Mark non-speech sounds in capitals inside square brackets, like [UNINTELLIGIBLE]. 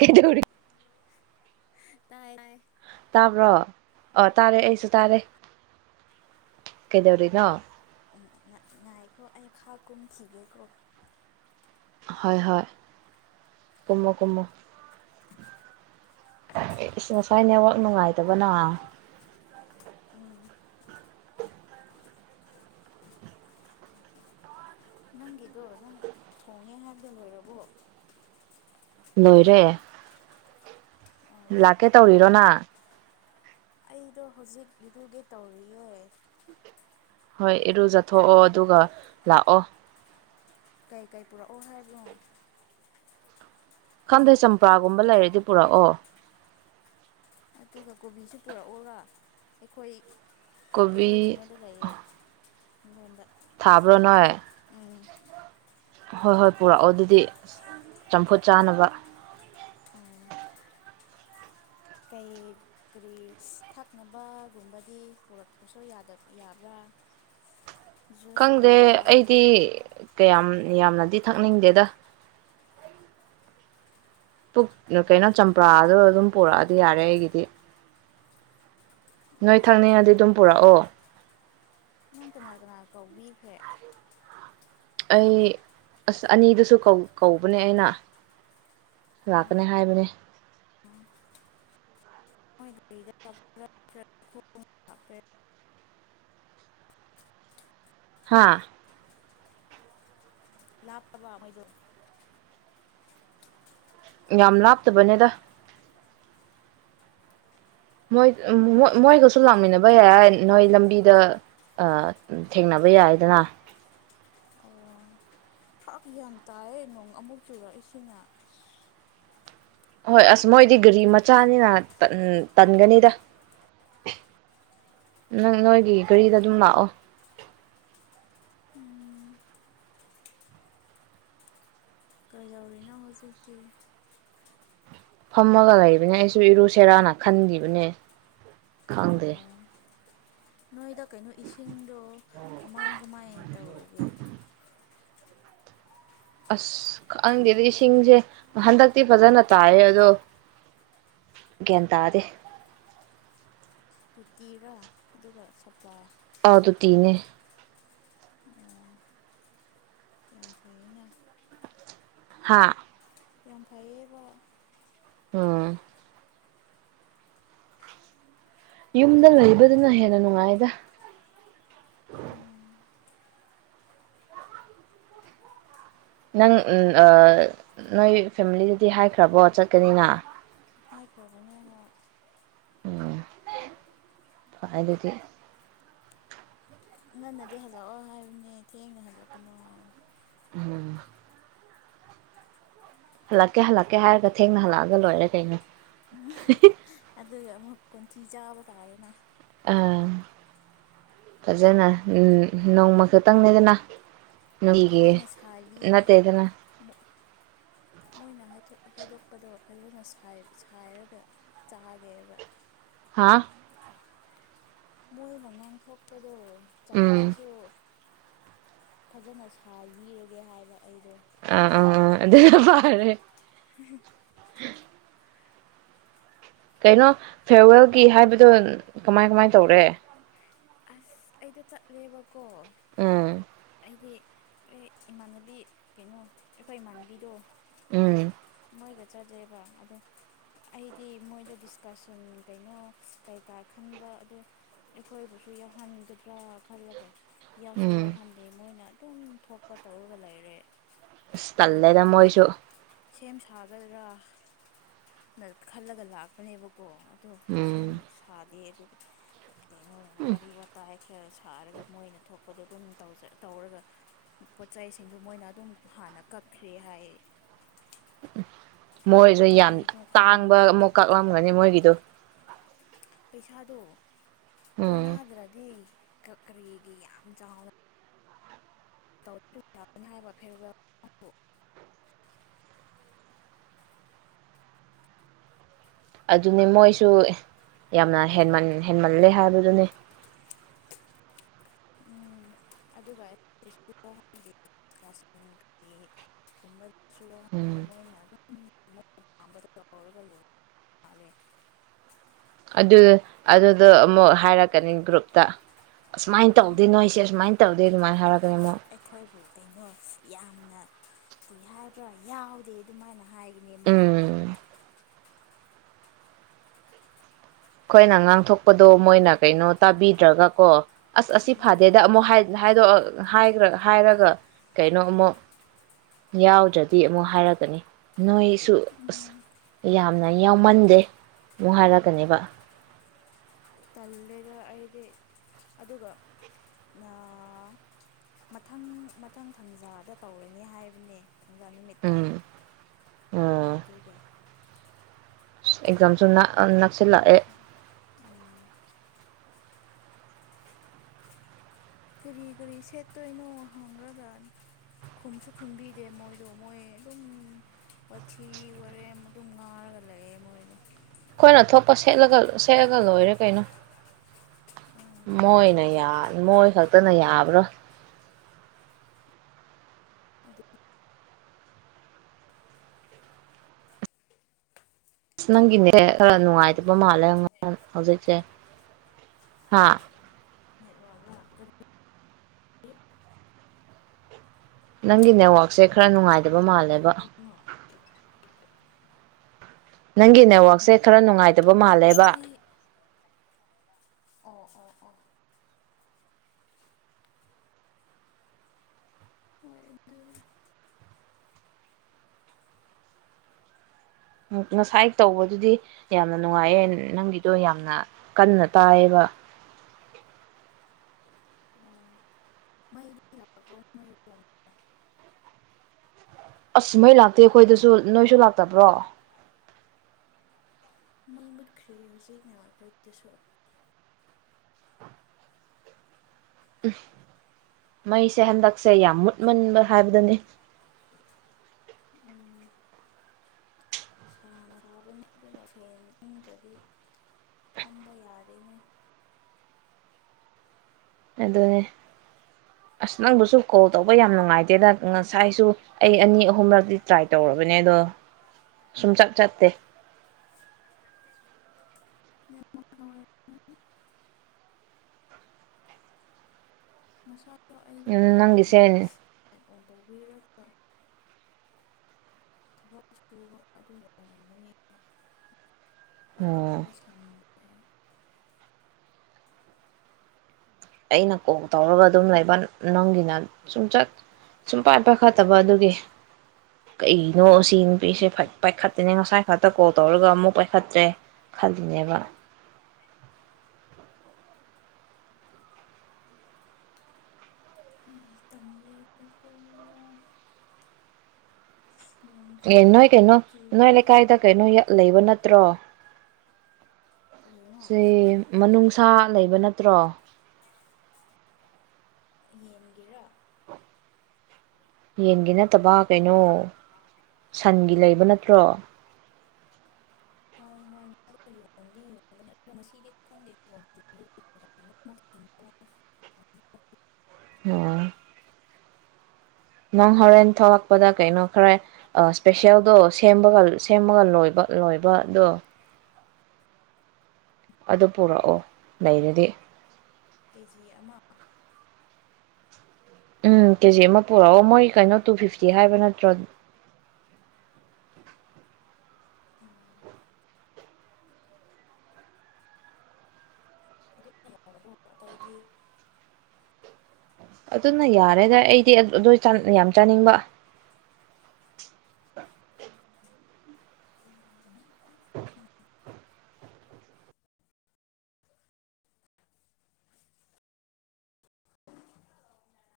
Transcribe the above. ꯀꯩꯗꯧꯔꯤ ꯇꯥꯏ ꯑꯥꯢ ꯇꯥꯕ꯭ꯔꯣ ꯑ ꯇꯥꯔꯦ ꯑꯩꯁꯨ ꯇꯥꯔꯦ ꯀꯩꯗꯧꯔꯤꯅꯣ ꯎꯝ ꯉꯥ ꯉꯥꯏꯈꯣ ꯑꯩ ꯈꯥ ꯀꯨꯝꯈꯤꯒꯦꯀꯣ ꯍꯣꯏ ꯍꯣꯏ ꯀꯨꯃꯣ ꯀꯨꯃꯣ ꯏꯁ ꯉꯁꯥꯏ ꯅꯦꯠꯋꯥꯛ ꯅꯨꯡꯉꯥꯏꯇꯕꯅ ꯎꯝ ꯅꯪꯒꯤꯗꯣ ꯅꯪ ꯊꯣꯡꯉꯦ ꯍꯥꯏꯕꯗꯣ ꯂꯣꯏꯔꯕꯣ ꯂꯣꯏꯔꯦ ꯑꯣ ꯂꯥꯛꯀꯦ ꯇꯧꯔꯤꯔꯣ ꯅꯪ ꯑꯩꯗꯣ ꯍꯧꯖꯤꯛ ꯏꯔꯨꯒꯦ ꯇꯧꯔꯤꯌꯦ ꯍꯣꯏ ꯏꯔꯨꯖꯊꯣꯛꯑꯣ ꯑꯗꯨꯒ ꯂꯥꯛꯑꯣ ꯀꯩꯀꯩ ꯄꯨꯔꯛꯑꯣ ꯍꯥꯏꯕꯅꯣ ꯈꯪꯗꯦ ꯆꯝꯄ꯭ꯔꯥꯒꯨꯝꯕ ꯂꯩꯔꯗꯤ ꯄꯨꯔꯛꯑꯣ ꯑꯗꯨꯒ ꯀꯣꯕꯤꯁꯨ ꯄꯨꯔꯛꯎꯔ ꯑꯩꯈꯣꯏ ꯀꯣꯕꯤ ꯑꯩꯈꯣꯏ ꯀꯩꯅꯣꯗ ꯂꯩꯌꯦ ꯑꯩꯉꯣꯟꯗ ꯊꯥꯕ꯭ꯔꯣ ꯅꯣꯏ ꯍꯣꯏ ꯍꯣꯏ ꯄꯨꯔꯛꯑꯣ ꯑꯗꯨꯗꯤ ꯑꯁ ꯆꯝꯐꯨꯠ ꯆꯥꯅꯕ ꯑꯣ ꯀꯩꯩ ꯀꯔꯤ ꯊꯛꯅꯕꯒꯨꯝꯕꯗꯤ ꯄꯨꯔꯛꯄꯁꯨ ꯌꯥꯗꯕꯤ ꯌꯥꯕꯔꯥ ꯈꯪꯗꯦ ꯑꯩꯗꯤ ꯀꯌꯥꯝ ꯌꯥꯝꯅꯗꯤ ꯊꯛꯅꯤꯡꯗꯦꯗ ꯄꯨ ꯅ ꯀꯩꯅꯣ ꯆꯝꯄ꯭ꯔꯥꯗ ꯑꯗꯨꯝ ꯄꯨꯔꯛꯑꯗꯤ ꯌꯥꯔꯦ ꯑꯩꯒꯤꯗꯤ ꯅꯣꯏ ꯊꯛꯅꯤꯡꯉꯗꯤ ꯑꯗꯨꯝ ꯄꯨꯔꯛꯑꯣ ꯅꯪ ꯀꯅꯥ ꯀꯅꯥ ꯀꯧꯕꯤꯈ꯭ꯔꯦ ꯑꯩ ꯑꯁ ꯑꯅꯤꯗꯨꯁꯨ ꯀꯧꯕꯅꯦ ꯑꯩꯅ ꯂꯥꯛꯀꯅꯦ ꯍꯥꯏꯕꯅꯦ [UNINTELLIGIBLE] ꯍꯥꯥ ꯂꯥꯞꯄꯕꯥ ꯃꯣꯏꯗꯣ ꯌꯥꯝ ꯂꯥꯞꯇꯕꯅꯦꯗ ꯃꯣꯏ ꯃ ꯃꯣꯏ ꯒꯥꯁꯨ ꯂꯞꯃꯤꯟꯅꯕ ꯕ ꯌꯥꯏ ꯅꯣꯏ ꯂꯝꯕꯤꯗ ꯑ ꯊꯦꯡꯅꯕ ꯌꯥꯏꯗꯅ ꯐꯀ ꯌꯥꯝ ꯇꯥꯏꯌꯦ ꯅꯣꯡ ꯑꯃꯨꯛ ꯆꯨꯔꯛꯏꯁꯤꯅ ꯑꯁ ꯍꯣꯏ ꯑꯁ ꯃꯣꯏꯗꯤ ꯒꯥꯔꯤ ꯃꯆꯥꯅꯤꯅ ꯇꯟꯒꯅꯤꯗ ꯅꯪ ꯅꯣꯏꯒꯤ ꯒꯥꯔꯤꯗ ꯑꯗꯨꯝ ꯂꯥꯛꯑꯣ ꯎꯝ ꯀꯩꯗꯧꯔꯤꯅꯣ ꯍꯧꯖꯤꯛꯇꯤ ꯐꯝꯃꯒ ꯂꯩꯕꯅꯦ ꯑꯩꯁꯨ ꯏꯔꯨꯁꯦꯔꯥꯅ ꯈꯟꯒꯤꯕꯅꯦ ꯈꯪꯗꯦ ꯅꯣꯏꯗ ꯀꯩꯅꯣ ꯏꯁꯤꯡꯗꯣ ꯀꯃꯥꯏ ꯀꯃꯥꯏ ꯇꯧꯔꯒꯦ ꯑꯁ ꯈꯪꯗꯦꯗ ꯏꯁꯤꯡꯁꯦ ꯍꯟꯗꯛꯇꯤ ꯐꯖꯅ ꯇꯥꯏꯌꯦ ꯑꯗꯣ ꯒ꯭ꯌꯥꯟ ꯇꯥꯗꯦ ꯇꯨꯇꯤꯔꯥ ꯑꯗꯨꯒ ꯁꯄ꯭ꯂꯥꯏ ꯑ ꯇꯨꯇꯤꯡꯉꯦ ꯑꯣ ꯌꯥꯝ ꯐꯩꯌꯦꯅ ꯍꯥꯥ ꯌꯥꯝ ꯐꯩꯌꯦꯕ ꯑꯥ ꯌꯨꯝꯗ ꯂꯩꯕꯗꯨꯅ ꯍꯦꯟꯅ ꯅꯨꯡꯉꯥꯏꯌꯦꯗ ꯎꯝ ꯅꯪ ꯅꯣꯏ ꯐꯦꯃꯤꯂꯤꯗꯗꯤ ꯍꯥꯏꯈ꯭ꯔꯕꯣ ꯆꯠꯀꯅꯤꯅ ꯍꯥꯏꯈ꯭ꯔꯕꯅꯦ ꯍꯣꯏ ꯎꯝ ꯐꯥꯏ ꯑꯗꯨꯗꯤ ꯉꯟꯅꯗꯤ ꯍꯜꯂꯛꯑꯣ ꯍꯥꯏꯕꯅꯦ ꯊꯦꯡꯅ ꯍꯜꯂꯛꯀꯅꯣ ꯍꯥꯏ ꯎꯝ ꯍꯜꯂꯛꯀꯦ ꯍꯜꯂꯛꯀꯦ ꯍꯥꯏꯔꯒ ꯊꯦꯡꯅ ꯍꯜꯂꯛꯑꯒ ꯂꯣꯏꯔꯦ ꯀꯩꯅꯣ ꯎꯝꯍꯨ ꯑꯗꯨꯨꯒ ꯑꯃꯨꯛ ꯀꯣꯟꯊꯤ ꯆꯥꯕ ꯇꯥꯔꯦꯅ ꯎꯝ ꯐꯖꯅ ꯎꯝ ꯅꯣꯡꯃ ꯈꯛꯇꯪꯅꯦꯗꯅ ꯐꯖꯅ ꯁꯥꯏꯕꯤꯒꯦ ꯑꯃꯨꯛ ꯃꯣꯏꯅ ꯍꯥꯏꯗꯣ ꯍꯥꯏꯗꯣꯛꯄꯗꯣ ꯐꯖꯅ ꯁꯥꯏ ꯁꯥꯏꯔꯒ ꯆꯥꯒꯦꯕ ꯋꯥ ꯃꯣꯏꯅ ꯉꯥꯡ ꯊꯣꯛꯄꯗꯣ ꯎꯝ ꯆꯩꯔꯁꯨ ꯐꯖꯅ ꯁꯥꯏꯕꯤꯔꯒꯦ ꯍꯥꯏꯕ ꯑꯩꯗꯣ ꯑ ꯑꯥ ꯑꯥ ꯑꯗꯨ ꯐꯔꯦ ꯍꯨ ꯍꯨ ꯀꯩꯅꯣ ꯐꯦꯌꯔꯋꯦꯜꯒꯤ ꯍꯥꯏꯕꯗꯣ ꯀꯃꯥꯏ ꯀꯃꯥꯏ ꯇꯧꯔꯦ ꯑꯁ ꯑꯩꯗꯤ ꯆꯠꯂꯦꯕꯀꯣ ꯎꯝ ꯑꯩꯗꯤ ꯑꯦ ꯏꯃꯥꯟꯅꯕꯤ ꯀꯩꯅꯣ ꯑꯩꯈꯣꯏ ꯏꯃꯥꯟꯅꯕꯤꯗꯣ ꯎꯝ ꯃꯣꯏꯒ ꯆꯠꯂꯦꯕ ꯑꯗ ꯑꯩꯗꯤ ꯃꯣꯏꯗ ꯗꯤꯁꯀꯁꯟ ꯀꯩꯅꯣ ꯀꯩꯀꯥ ꯈꯟꯕ ꯑꯗꯨ ꯑꯩꯈꯣꯏꯕꯨꯁꯨ ꯌꯥꯎꯍꯥꯟꯒꯗ꯭ꯔꯥ ꯈꯜꯂꯒ ꯌꯥꯎꯁꯨ ꯎꯝ ꯌꯥꯎꯍꯟꯗꯦ ꯃꯣꯏꯅ ꯗꯨꯝ ꯊꯣꯛꯄ ꯇꯧꯔꯒ ꯂꯩꯔꯦ ꯑꯁ ꯑꯗꯨ ꯇꯂꯦꯗꯥ ꯃꯣꯏꯁꯨ ꯁꯦꯝ ꯁꯥꯒꯗ꯭ꯔꯥ ꯅ ꯈꯜꯂꯒ ꯂꯥꯛꯄꯅꯦꯕꯀꯣ ꯑꯗꯣ ꯎꯝ ꯁꯦꯝ ꯎꯝ ꯁꯥꯗꯦ ꯑꯗꯨ ꯀꯩꯅꯣ ꯋꯥꯔꯤ ꯋꯥꯇꯥꯏ ꯈꯔ ꯁꯥꯔꯒ ꯃꯣꯏꯅ ꯊꯣꯛꯄꯗꯣ ꯑꯗꯨꯝ ꯇꯧꯆ ꯇꯧꯔꯒ ꯄꯣꯠꯆꯩꯁꯤꯡꯗꯨ ꯃꯣꯏꯅ ꯑꯗꯨꯝ ꯍꯥꯟꯅ ꯀꯛꯈ꯭ꯔꯦ ꯍꯥꯏꯌꯦ ꯎꯝ ꯃꯣꯏꯁꯨ ꯌꯥꯝ ꯇꯥꯡꯕ ꯈꯪꯗꯦ ꯑꯃꯨꯛ ꯀꯛꯂꯝꯒꯅꯤ ꯃꯣꯏꯒꯤꯗꯣ ꯄꯩꯁꯥꯗꯣ ꯎꯝ ꯀꯣꯟꯅꯥꯗ꯭ꯔꯗꯤ ꯀꯞ ꯀꯔꯤꯒꯤ ꯌꯥꯝ ꯆꯥꯎꯅ [UNINTELLIGIBLE] ꯑꯗꯨꯅꯤ ꯃꯣꯏꯁꯨ ꯌꯥꯝꯅ ꯍꯦꯟꯃꯝ ꯍꯦꯟꯃꯜꯂꯦ ꯍꯥꯏꯕꯗꯨꯅꯦ ꯎꯝ ꯑꯗꯨꯒ ꯎꯝ [UNINTELLIGIBLE] ꯑꯗꯨ ꯑꯗꯨꯗꯣ ꯑꯃꯨꯛ ꯍꯥꯏꯔꯛꯀꯅꯤ ꯒ꯭ꯔꯨꯞꯇ ꯑꯁꯨꯃꯥꯏ ꯇꯧꯗꯦ ꯅꯣꯏꯁꯦ ꯑꯁꯨꯃꯥꯏ ꯇꯧꯗꯦ [UNINTELLIGIBLE] ꯑꯩꯈꯣꯏꯕꯨ ꯀꯩꯅꯣ ꯌꯥꯝꯅ ꯀꯩ ꯍꯥꯏꯕ꯭ꯔꯥ ꯌꯥꯎꯗꯦ ꯑꯗꯨꯃꯥꯏꯅ ꯍꯥꯏ ꯅꯩ ꯑꯃꯨꯛꯀ ꯎꯝ ꯑꯩꯈꯣꯏꯅ ꯉꯥꯡꯊꯣꯛꯄꯗꯣ ꯃꯣꯏꯅ ꯀꯩꯅꯣ ꯇꯥꯕꯤꯗ꯭ꯔꯒ ꯀꯣ ꯑꯁ ꯑꯁꯤ ꯐꯥꯗꯦꯗ ꯑꯃꯨꯛ ꯍꯥꯏ ꯍꯥꯏꯗꯣꯛꯑ ꯍꯥꯏꯈ꯭ꯔ ꯍꯥꯏꯔꯒ ꯀꯩꯅꯣ ꯑꯃꯨꯛ ꯌꯥꯎꯗ꯭ꯔꯗꯤ ꯑꯃꯨꯛ ꯍꯥꯏꯔꯛꯀꯅꯤ ꯅꯣꯏ ꯁꯨ ꯑꯁ ꯎꯝ ꯌꯥꯝ ꯌꯥꯝꯅ ꯌꯥꯎꯃꯟꯗꯦ ꯑꯃꯨꯛ ꯍꯥꯏꯔꯛꯀꯅꯦꯕ ꯇꯜꯂꯦꯗ ꯑꯩꯗꯤ ꯑꯗꯨꯒ ꯅꯥ ꯃꯊꯪ ꯃꯊꯪ ꯊꯪꯖꯥꯗ ꯇꯧꯔꯅꯤ ꯍꯥꯏꯕꯅꯦ ꯊꯪꯖꯥ ꯅꯨꯃꯤꯠꯇ ꯎꯝ ꯑꯗꯨꯒ ꯏꯁ ꯑꯦꯛꯖꯥꯝꯁꯨ ꯅꯥꯛ ꯑ ꯅꯥꯛꯁꯤꯂꯛꯑꯦ ꯀꯔꯤ ꯀꯔꯤ ꯁꯦꯠꯇꯣꯏꯅꯣ ꯍꯥꯡꯒ꯭ꯔꯒ ꯈꯨꯝꯁꯨ ꯈꯨꯝꯕꯤꯗꯦ ꯃꯣꯏꯗꯣ ꯃꯣꯏ ꯑꯗꯨꯝ ꯋꯥꯊꯤ ꯋꯥꯔꯦꯝ ꯑꯗꯨꯝ ꯉꯥꯔꯒ ꯂꯩꯌꯦ ꯃꯣꯏꯗꯣ ꯑꯩꯈꯣꯏꯅ ꯊꯣꯛꯄ ꯁꯦꯠꯂꯒ ꯁꯦꯠꯂꯒ ꯂꯣꯏꯔꯦ ꯀꯩꯅꯣ ꯎꯝ ꯃꯣꯏꯅ ꯌꯥ ꯃꯣꯏ ꯈꯛꯇꯅ ꯌꯥꯕ꯭ꯔꯣ ꯑꯗꯨ ꯑꯁ ꯅꯪꯒꯤ ꯅꯦꯠ ꯈꯔ ꯇꯟꯗꯤ ꯅꯨꯡꯉꯥꯏꯇꯕ ꯇꯟꯂꯦ ꯃꯥꯜꯂꯦ ꯑꯩꯀꯣ ꯍ ꯍꯧꯖꯤꯛꯁꯦ ꯍꯥ ꯅꯦꯠꯋꯥꯛꯔꯥ ꯀꯔꯤ ꯀꯔꯤ ꯅꯪꯒꯤ ꯅꯦꯠꯋꯥꯛꯁꯦ ꯈꯔ ꯅꯨꯡꯉꯥꯏꯇꯕ ꯃꯥꯜꯂꯦ ꯕ ꯍꯥꯏꯕꯅꯣ ꯅꯪꯒꯤ ꯅꯦꯠꯋꯥꯛꯁꯦ ꯈꯔ ꯅꯨꯡꯉꯥꯏ ꯇꯕ ꯃꯥꯜꯂꯦꯕ ꯑꯩ ꯑꯣ ꯑꯣ ꯑꯣ ꯍꯣꯏ ꯑꯗꯨꯗꯤ ꯉꯁꯥꯏ ꯇꯧꯕꯗꯨꯗꯤ ꯌꯥꯝꯅ ꯅꯨꯡꯉꯥꯏꯌꯦ ꯅꯪꯒꯤꯗꯣ ꯌꯥꯝꯅ ꯀꯟꯅ ꯇꯥꯏꯌꯦꯕ ꯑꯣ ꯑꯣ ꯃꯩ ꯂꯛꯄꯔꯣ ꯅꯣꯏꯕꯨ ꯑꯁꯃꯩ ꯂꯥꯛꯇꯦ ꯑꯩꯈꯣꯏꯗꯁꯨ ꯅꯣꯏꯁꯨ ꯂꯥꯛꯇꯕ꯭ꯔꯣ ꯃꯩꯃꯨꯠꯈ꯭ꯔꯦ ꯍꯧꯖꯤꯛ ꯅꯍꯥ ꯍꯣꯏꯇꯁꯨ ꯎꯨ ꯃꯩꯁꯦ ꯍꯟꯗꯛꯁꯦ ꯌꯥꯝ ꯃꯨꯠꯃꯟꯕ ꯍꯥꯏꯕꯗꯨꯅꯤ ꯁꯥꯅ ꯁꯥꯕꯅꯦ ꯑꯗꯨꯒ ꯐꯦꯟ ꯑꯨꯡꯗ꯭ꯔꯗꯤ ꯐꯝꯕ ꯌꯥꯗꯦꯅꯦ ꯑꯗꯨꯅꯦ ꯑꯁ ꯅꯪꯕꯨꯁꯨ ꯀꯣꯜ ꯇꯧꯕ ꯌꯥꯝ ꯅꯨꯡꯉꯥꯏꯇꯦꯗ ꯉꯁꯥꯏꯁꯨ ꯑꯩ ꯑꯅꯤ ꯑꯍꯨꯝꯂꯛꯇꯤ ꯇ꯭ꯔꯥꯏ ꯇꯧꯔꯕꯅꯦ ꯑꯗꯣ ꯁꯨꯡꯆꯠ ꯆꯠꯇꯦ [UNINTELLIGIBLE] ꯉꯥꯁꯥꯏ ꯑꯗꯣ ꯑꯩꯗꯣ ꯈꯔ ꯀꯩꯅꯣ ꯅꯪꯒꯤꯁꯦ ꯇꯧꯕꯤꯔꯛꯇ ꯊꯕꯛ ꯁꯨꯕ ꯑꯗꯨꯒꯤ ꯑꯣꯏꯔꯝꯒꯅꯤ [UNINTELLIGIBLE] ꯑꯩꯅ ꯀꯣꯜ ꯇꯧꯔꯒ ꯑꯗꯨꯝ ꯂꯩꯕ ꯅꯪꯒꯤꯅ ꯁꯨꯡꯆꯠ ꯁꯨꯡ ꯄꯥꯏ ꯄꯥꯏꯈꯠꯇꯕ ꯑꯗꯨꯒꯤ ꯀꯩꯅꯣ ꯁꯤ ꯅꯨꯄꯤꯁꯦ ꯐꯠ ꯄꯥꯏꯈꯠꯇꯅꯦ ꯉꯁꯥꯏ ꯈꯛꯇ ꯀꯣꯜ ꯇꯧꯔꯒ ꯑꯃꯨꯛ ꯄꯥꯏꯈꯠꯇ꯭ꯔꯦ ꯈꯜꯂꯤꯅꯦꯕ ꯑꯩ ꯇꯟꯂꯦꯗꯀꯣ ꯑꯦ ꯅꯣꯏ ꯀꯩꯅꯣ ꯅꯣꯏ ꯂꯩꯀꯥꯏꯗ ꯀꯩꯅꯣ ꯂꯩꯕ ꯅꯠꯇ꯭ꯔꯣ ꯀꯔꯤꯅꯣ ꯁꯤ ꯃꯅꯨꯡꯁꯥ ꯂꯩꯕ ꯅꯠ ꯨ ꯇ꯭ꯔꯣ ꯌꯦꯟꯒꯤꯔ ꯌꯦꯟꯒꯤ ꯅꯠꯇꯕ ꯀꯩꯅꯣ ꯁꯟꯒꯤ ꯂꯩꯕ ꯅꯠꯇ꯭ꯔꯣ [UNINTELLIGIBLE] ꯑꯣ ꯅꯪ ꯍꯣꯔꯦꯟ ꯊꯣꯛꯂꯛꯄꯗ ꯀꯩꯅꯣ ꯈꯔ ꯏꯁꯄꯤꯁꯦꯜꯗꯣ ꯁꯦꯝꯕꯒ ꯁꯦꯝꯃꯒ ꯂꯣꯏꯕ ꯂꯣꯏꯕꯗꯣ ꯑꯗꯨ ꯄꯨꯔꯛꯑꯣ ꯂꯩꯔꯗꯤ ꯀꯦꯖꯤ ꯑꯃ ꯎꯝ ꯀꯦꯖꯤ ꯑꯃ ꯄꯨꯔꯛꯑꯣ ꯃꯣꯏ ꯀꯩꯅꯣ ꯇꯨ ꯐꯤꯞꯇꯤ ꯍꯥꯏꯕ ꯅꯠꯇ꯭ꯔꯣ [INAUDIBLE] ꯑꯗꯨꯅ ꯌꯥꯔꯦꯗ ꯑꯩꯗꯤ ꯑꯗꯨ ꯆꯥ ꯌꯥꯝ ꯆꯥꯅꯤꯡꯕ [INAUDIBLE]